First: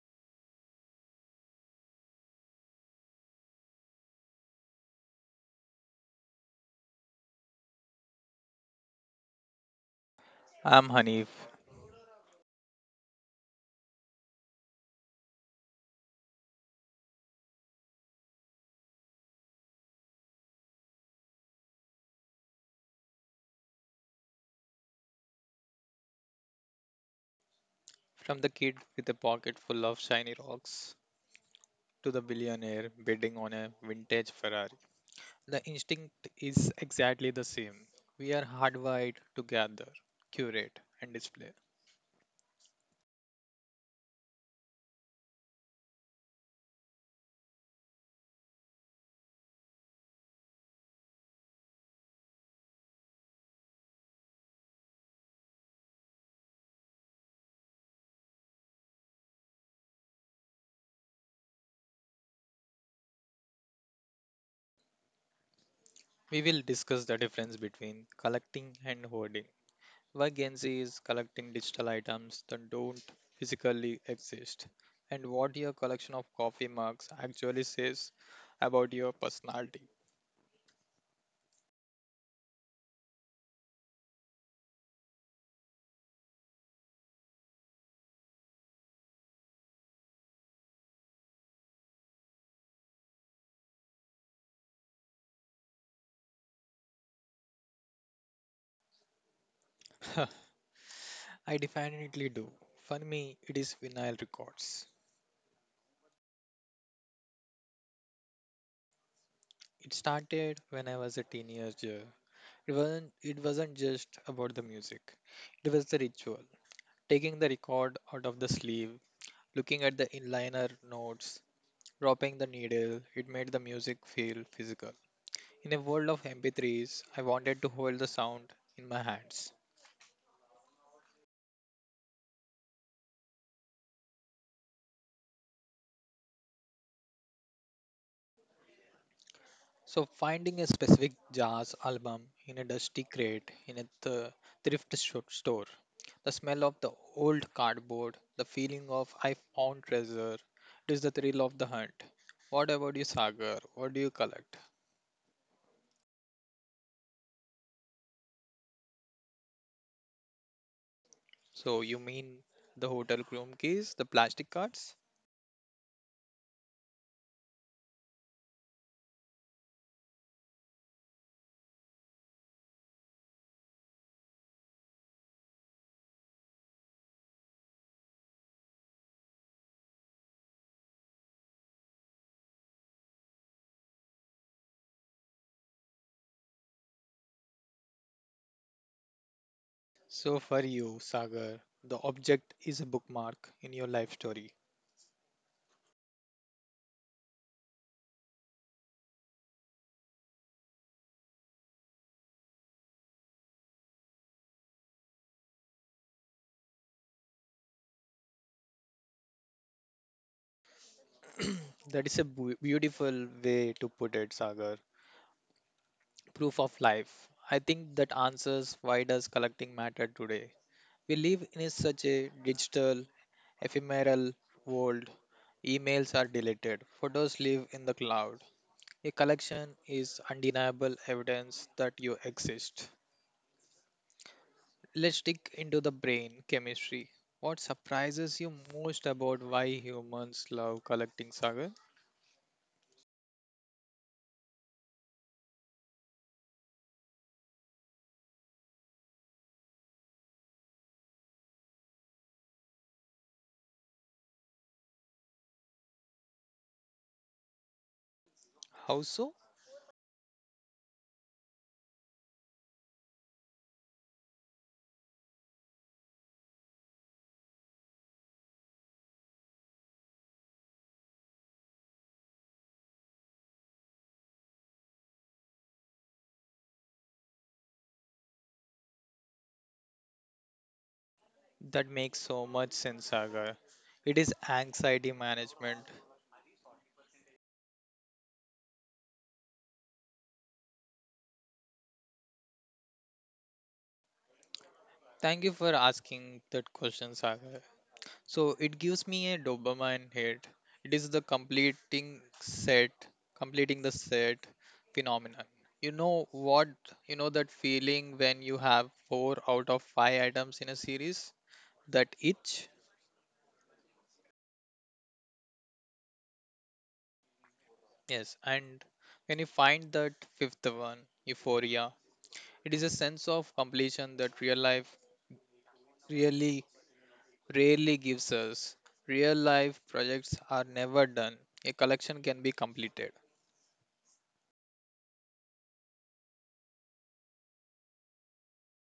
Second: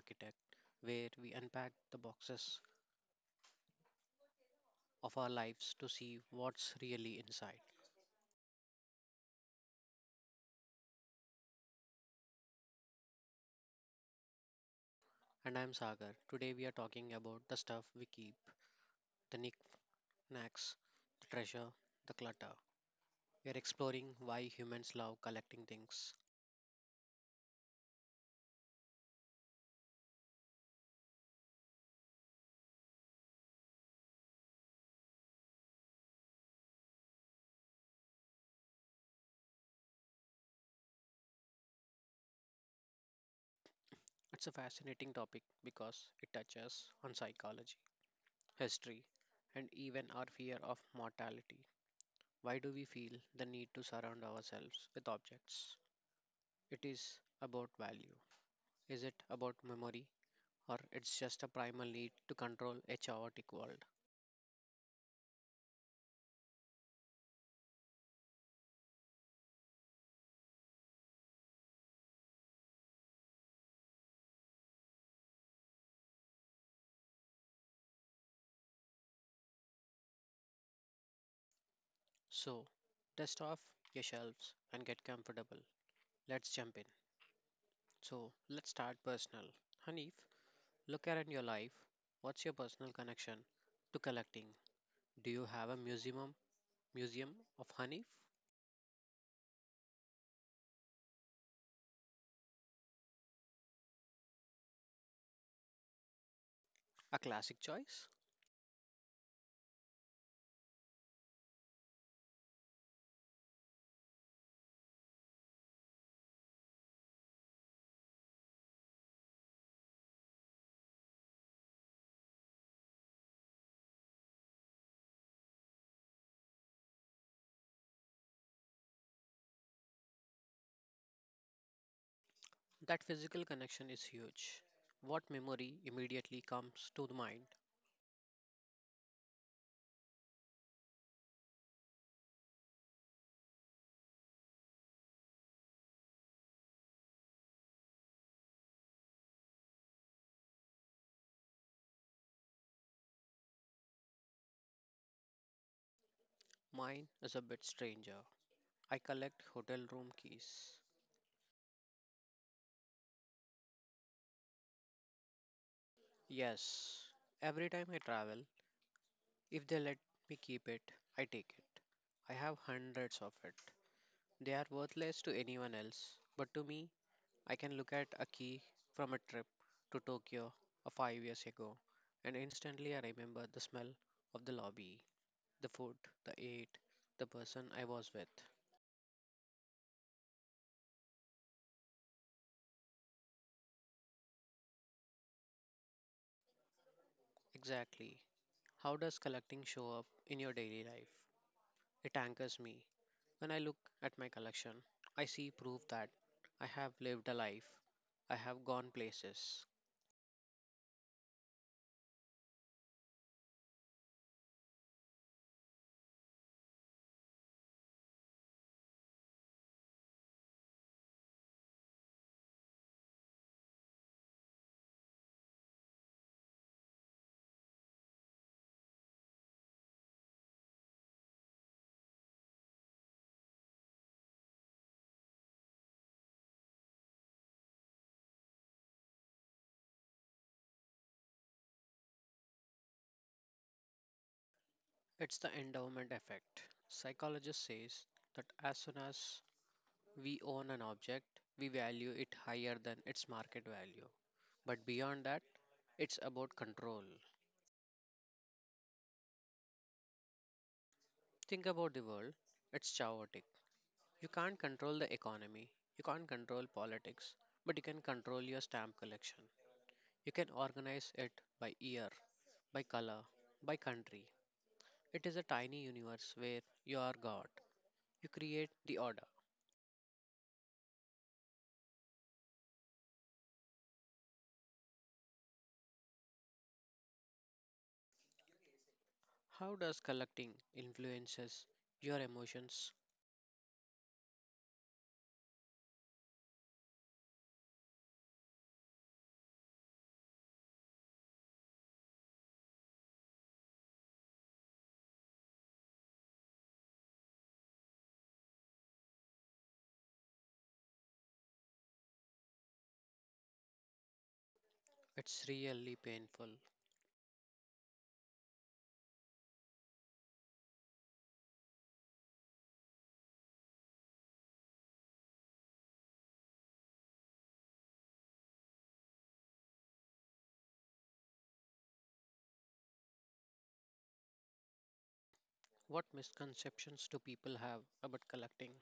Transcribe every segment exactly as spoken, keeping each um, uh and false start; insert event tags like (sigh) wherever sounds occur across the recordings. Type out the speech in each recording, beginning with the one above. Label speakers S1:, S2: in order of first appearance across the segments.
S1: Architect, where we unpack the boxes of our lives to see what's really inside.
S2: I'm Hanif,
S1: And I'm Sagar. Today we are talking about the stuff we keep, the knickknacks, the treasure, the clutter. We are exploring why humans love collecting things.
S2: from the kid with a pocket full of shiny rocks to the billionaire bidding on a vintage Ferrari. The instinct is exactly the same. We are hardwired to gather, curate, and display.
S1: It's a fascinating topic because it touches on psychology, history, and even our fear of mortality. Why do we feel the need to surround ourselves with objects? It is about value. Is it about memory, or it's just a primal need to control a chaotic world?
S2: We will discuss the difference between collecting and hoarding. Why Gen Z is collecting digital items that don't physically exist, and what your collection of coffee mugs actually says about your personality.
S1: So, dust off your shelves and get comfortable. Let's jump in. So, let's start personal. Hanif, look around your life. What's your personal connection to collecting? Do you have a museum, museum of Hanif?
S2: (laughs) I definitely do. For me, it is vinyl records.
S1: A classic choice?
S2: It started when I was a teenager. It wasn't, it wasn't just about the music, it was the ritual. Taking the record out of the sleeve, looking at the inliner notes, dropping the needle, it made the music feel physical. In a world of M P threes, I wanted to hold the sound in my hands.
S1: That physical connection is huge. What memory immediately comes to the mind?
S2: So finding a specific jazz album in a dusty crate in a th- thrift sho- store, the smell of the old cardboard, the feeling of I found treasure, it is the thrill of the hunt. What about you, Sagar? What do you collect?
S1: Mine is a bit stranger. I collect hotel room keys.
S2: So you mean the hotel room keys, the plastic cards?
S1: Yes, every time I travel, if they let me keep it, I take it. I have hundreds of it. They are worthless to anyone else, but to me, I can look at a key from a trip to Tokyo a five years ago, and instantly I remember the smell of the lobby, the food, the eat, the person I was with.
S2: So for you, Sagar, the object is a bookmark in your life story.
S1: Exactly. How does collecting show up in your daily life? It anchors me. When I look at my collection, I see proof that I have lived a life. I have gone places.
S2: That is a bu- beautiful way to put it, Sagar. Proof of life. I think that answers why does collecting matter today. We live in a such a digital, ephemeral world. Emails are deleted, photos live in the cloud. A collection is undeniable evidence that you exist. Let's dig into the brain chemistry. What surprises you most about why humans love collecting, Sagar?
S1: It's the endowment effect. Psychologist says that as soon as we own an object, we value it higher than its market value. But beyond that, it's about control.
S2: How so?
S1: Think about the world. It's chaotic. You can't control the economy. You can't control politics, but you can control your stamp collection. You can organize it by year, by color, by country. It is a tiny universe where you are God. You create the order.
S2: That makes so much sense, Sagar. It is anxiety management.
S1: How does collecting influences your emotions?
S2: Thank you for asking that question, Sagar. So it gives me a dopamine hit. It is the completing set, completing the set phenomenon. You know what? You know that feeling when you have four out of five items in a series? That itch?
S1: It's really painful.
S2: Yes. And when you find that fifth one, euphoria, it is a sense of completion that real life really rarely gives us. Real life projects are never done. A collection can be completed.
S1: What misconceptions do people have about collecting?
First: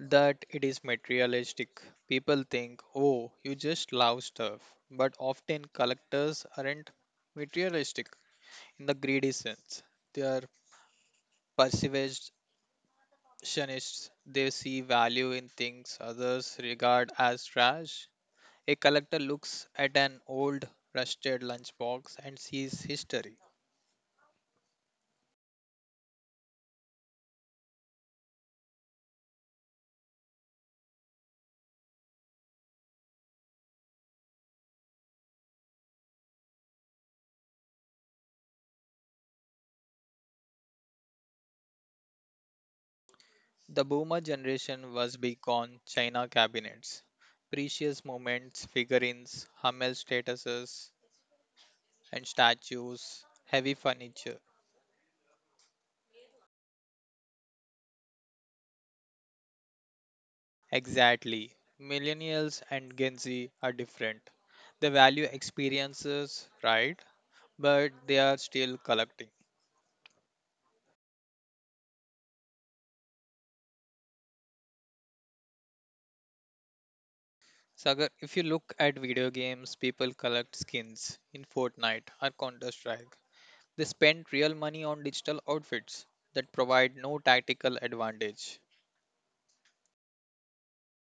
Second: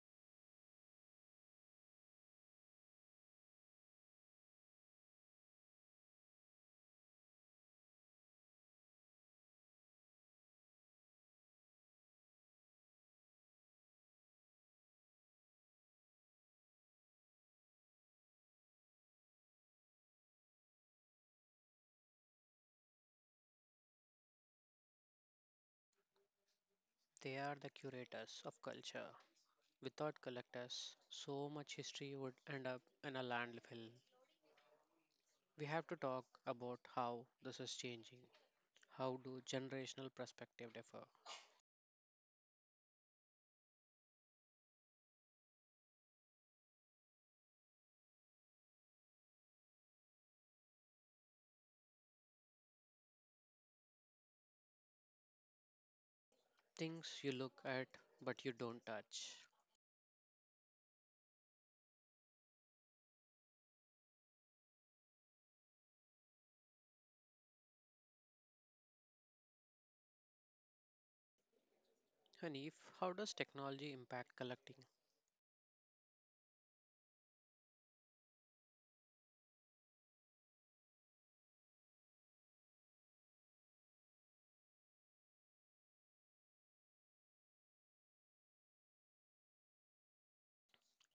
S2: That it is materialistic. People think, oh, you just love stuff. But often collectors aren't materialistic in the greedy sense. They are preservationists. They see value in things others regard as trash. A collector looks at an old rusted lunchbox and sees history.
S1: They are the curators of culture. Without collectors, so much history would end up in a landfill. We have to talk about how this is changing. How do generational perspective differ?
S2: The boomer generation was big on China cabinets, precious moments, figurines, Hummel statuses, and statues, heavy furniture.
S1: Things you look at but you don't touch.
S2: Exactly. Millennials and Gen Z are different. They value experiences, right? But they are still collecting.
S1: Hanif, how does technology impact collecting?
S2: Sagar, if you look at video games, people collect skins in Fortnite or Counter Strike. They spend real money on digital outfits that provide no tactical advantage.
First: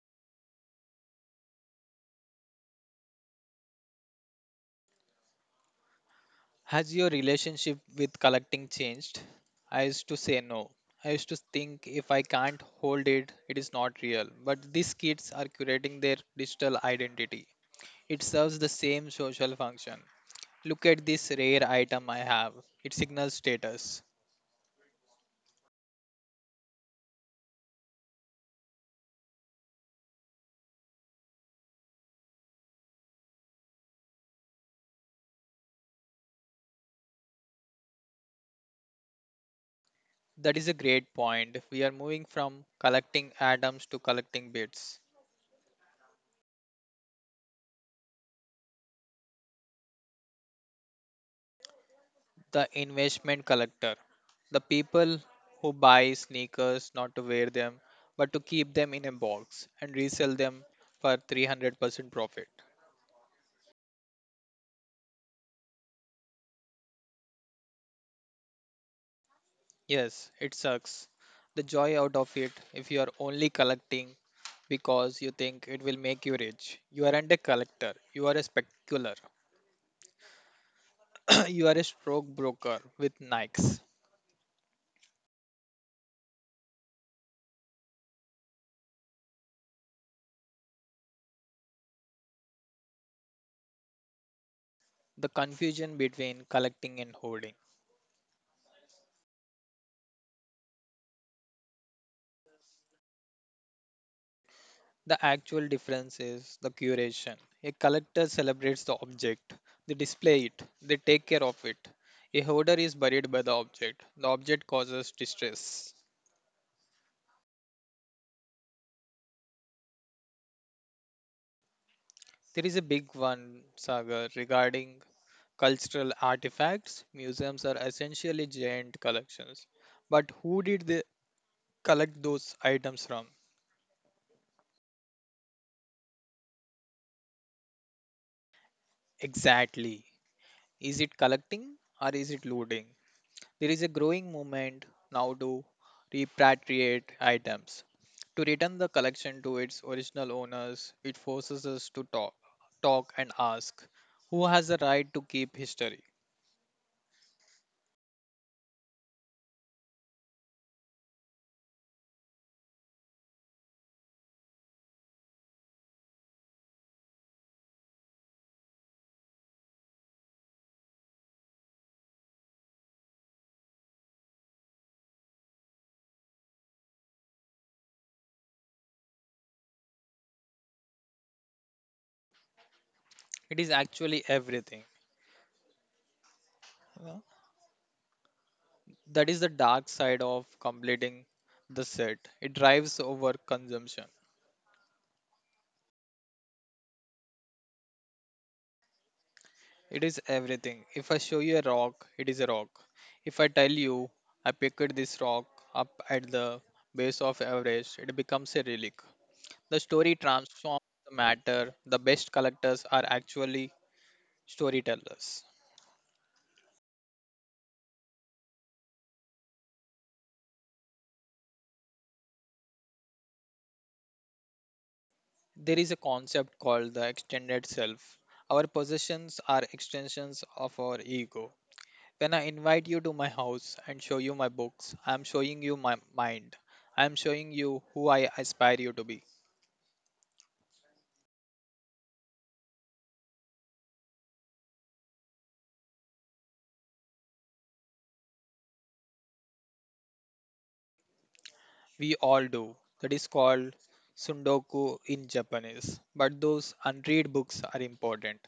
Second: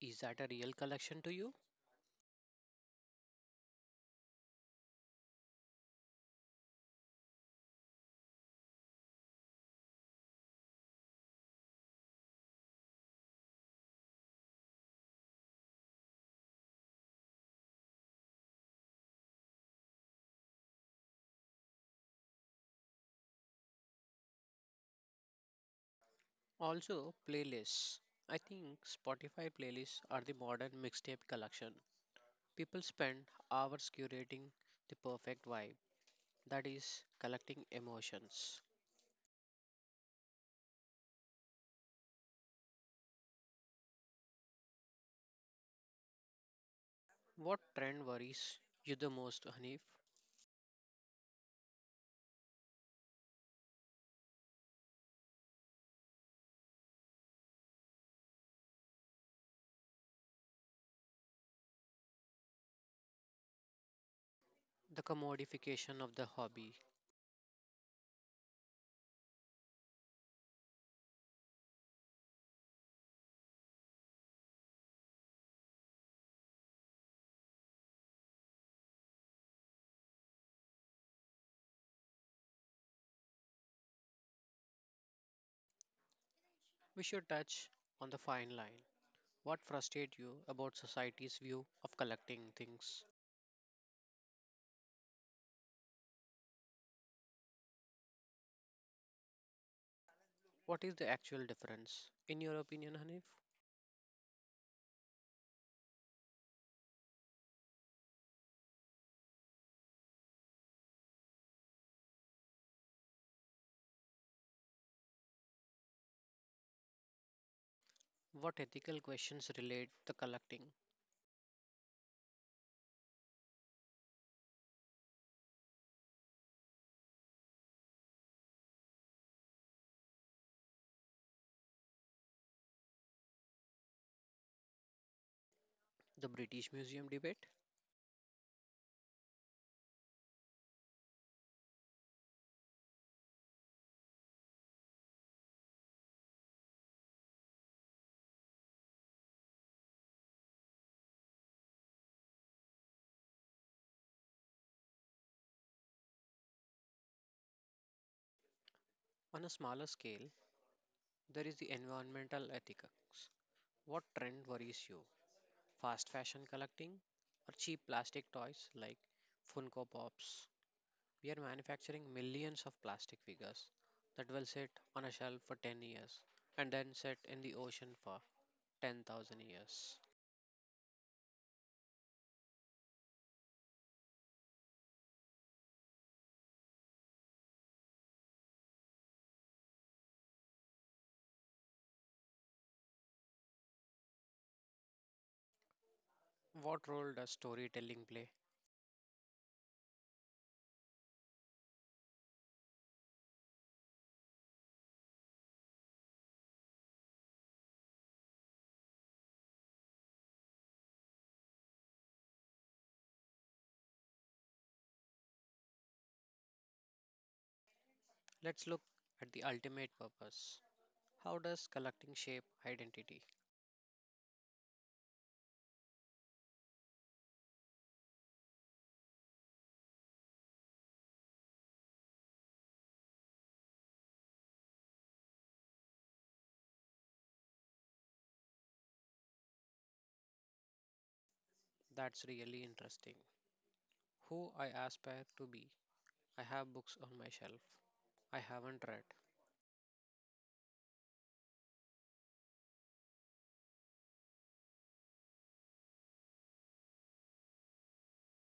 S1: Is that a real collection to you?
S2: Has your relationship with collecting changed? I used to say no. I used to think if I can't hold it, it is not real. But these kids are curating their digital identity. It serves the same social function. Look at this rare item I have. It signals status.
S1: Also, playlists. I think Spotify playlists are the modern mixtape collection. People spend hours curating the perfect vibe, that is, collecting emotions.
S2: That is a great point. We are moving from collecting atoms to collecting bits.
S1: What trend worries you the most, Hanif?
S2: The investment collector, the people who buy sneakers not to wear them but to keep them in a box and resell them for three hundred percent profit.
S1: The commodification of the hobby.
S2: Yes, it sucks. The joy out of it if you are only collecting because you think it will make you rich. You aren't a collector, you are a specular. (clears throat) You are a stroke broker with Nikes.
S1: We should touch on the fine line. What frustrates you about society's view of collecting things?
S2: The confusion between collecting and hoarding.
S1: What is the actual difference? In your opinion, Hanif?
S2: The actual difference is the curation. A collector celebrates the object, they display it, they take care of it. A hoarder is buried by the object. The object causes distress.
S1: What ethical questions relate the collecting?
S2: There is a big one, Sagar, regarding cultural artifacts. Museums are essentially giant collections. But who did they collect those items from?
S1: The British Museum debate?
S2: Exactly. Is it collecting or is it looting? There is a growing movement now to repatriate items. To return the collection to its original owners, it forces us to talk, talk and ask who has the right to keep history.
S1: On a smaller scale, there is the environmental ethics. What trend worries you? Fast fashion collecting or cheap plastic toys like Funko Pops? We are manufacturing millions of plastic figures that will sit on a shelf for ten years and then sit in the ocean for ten thousand years.
S2: It is actually everything. you know. That is the dark side of completing the set. It drives over consumption.
S1: What role does storytelling play?
S2: It is everything. If I show you a rock, it is a rock. If I tell you I picked this rock up at the base of Everest, it becomes a relic. The story transforms the matter. The best collectors are actually storytellers.
S1: Let's look at the ultimate purpose. How does collecting shape identity?
S2: There is a concept called the extended self. Our possessions are extensions of our ego. When I invite you to my house and show you my books, I am showing you my mind. I am showing you who I aspire you to be.
S1: That's really interesting. Who I aspire to be. I have books on my shelf I haven't read.
S2: We all do. That is called Sundoku in Japanese. But those unread books are important.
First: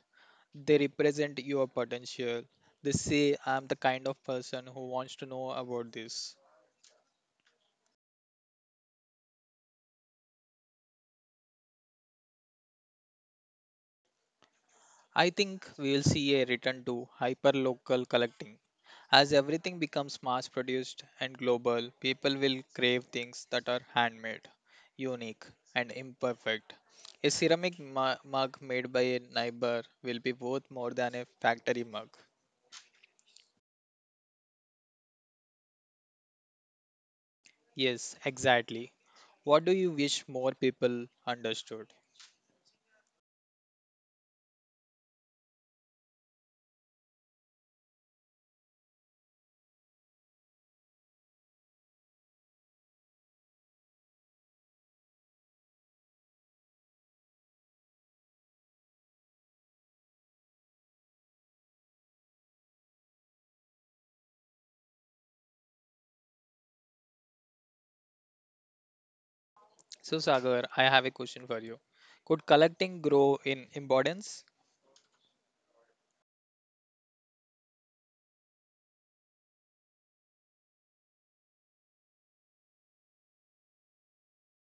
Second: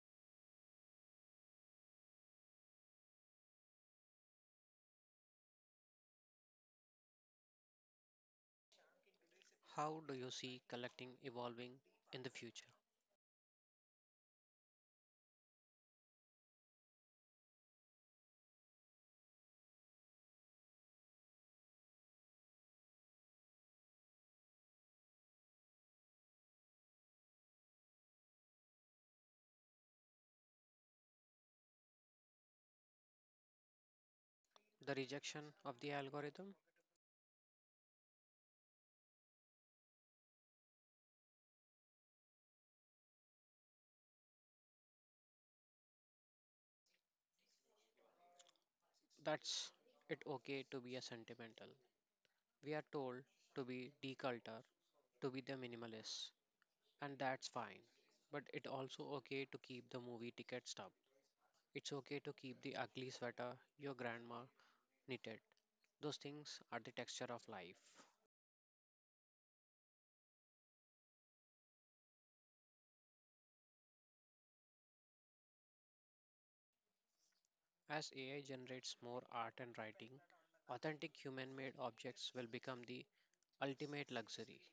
S2: They represent your potential. They say, I'm the kind of person who wants to know about this.
S1: How do you see collecting evolving in the future?
S2: I think we'll see a return to hyperlocal collecting. As everything becomes mass produced and global, people will crave things that are handmade, unique, and imperfect. A ceramic mu- mug made by a neighbor will be worth more than a factory mug.
S1: The rejection of the algorithm?
S2: Yes, exactly. What do you wish more people understood?
S1: That's it okay to be a sentimental. We are told to be deculture, to be the minimalist, and that's fine. But it also okay to keep the movie ticket stub. It's okay to keep the ugly sweater your grandma knitted. Those things are the texture of life.
S2: So, Sagar, I have a question for you. Could collecting grow in importance?
S1: As A I generates more art and writing, authentic human made objects will become the ultimate luxury.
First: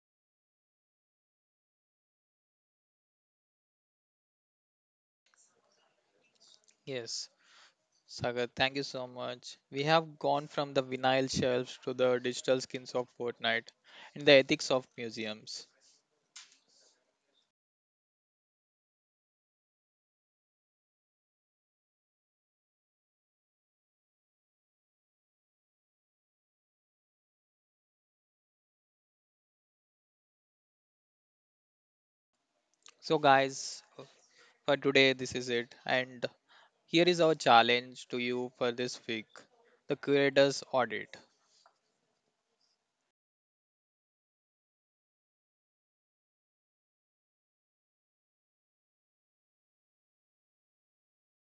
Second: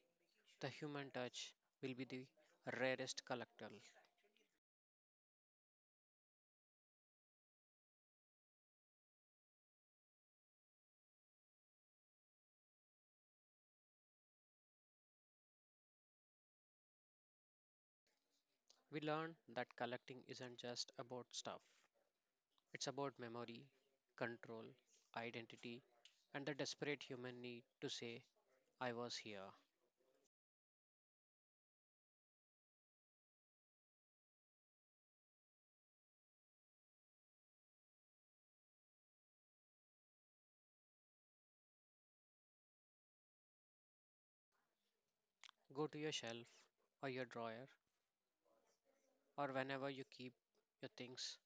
S1: The human touch will be the rarest collectible.
S2: Yes. Sagar, thank you so much. We have gone from the vinyl shelves to the digital skins of Fortnite and the ethics of museums.
S1: We learn that collecting isn't just about stuff, it's about memory, control, identity, and the desperate human need to say, I was here.
S2: So, guys, for today, this is it. And here is our challenge to you for this week, the curator's audit.
S1: Go to your shelf or your drawer or whenever you keep your things,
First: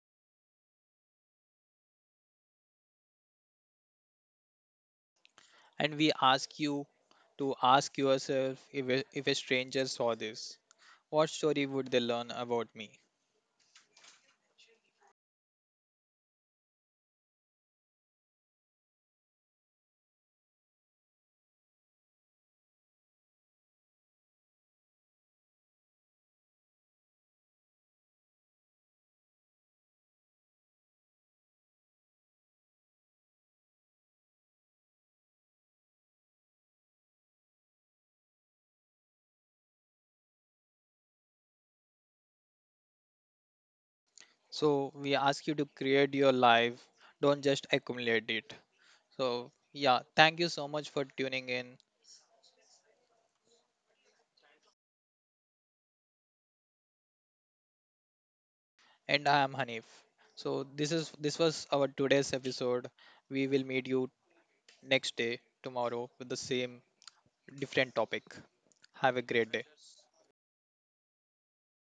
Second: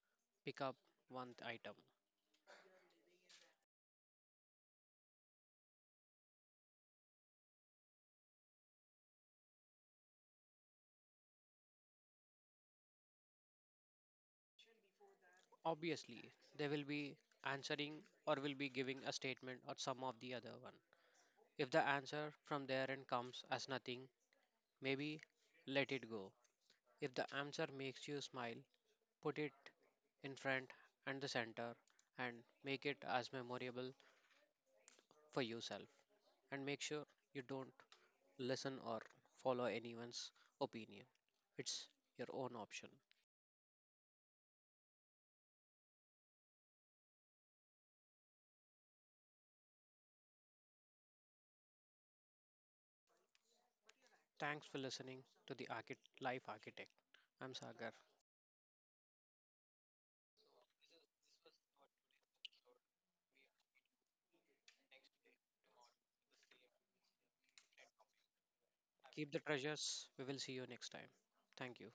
S1: pick up one item.
S2: And we ask you to ask yourself, if a, if a stranger saw this, what story would they learn about me?
S1: Obviously, they will be answering or will be giving a statement or some of the other one. If the answer from their end comes as nothing, maybe let it go. If the answer makes you smile, put it in front and the center and make it as memorable for yourself. And make sure you don't listen or follow anyone's opinion. It's your own option.
S2: So we ask you to create your life, don't just accumulate it. So yeah, thank you so much for tuning in.
S1: Thanks for listening to the Archit- Life Architect. I'm Sagar.
S2: And I am Hanif. So this is this was our today's episode. We will meet you next day tomorrow with the same different topic. Have a
S1: Keep the
S2: great day.
S1: treasures. We will see you next time. Thank you.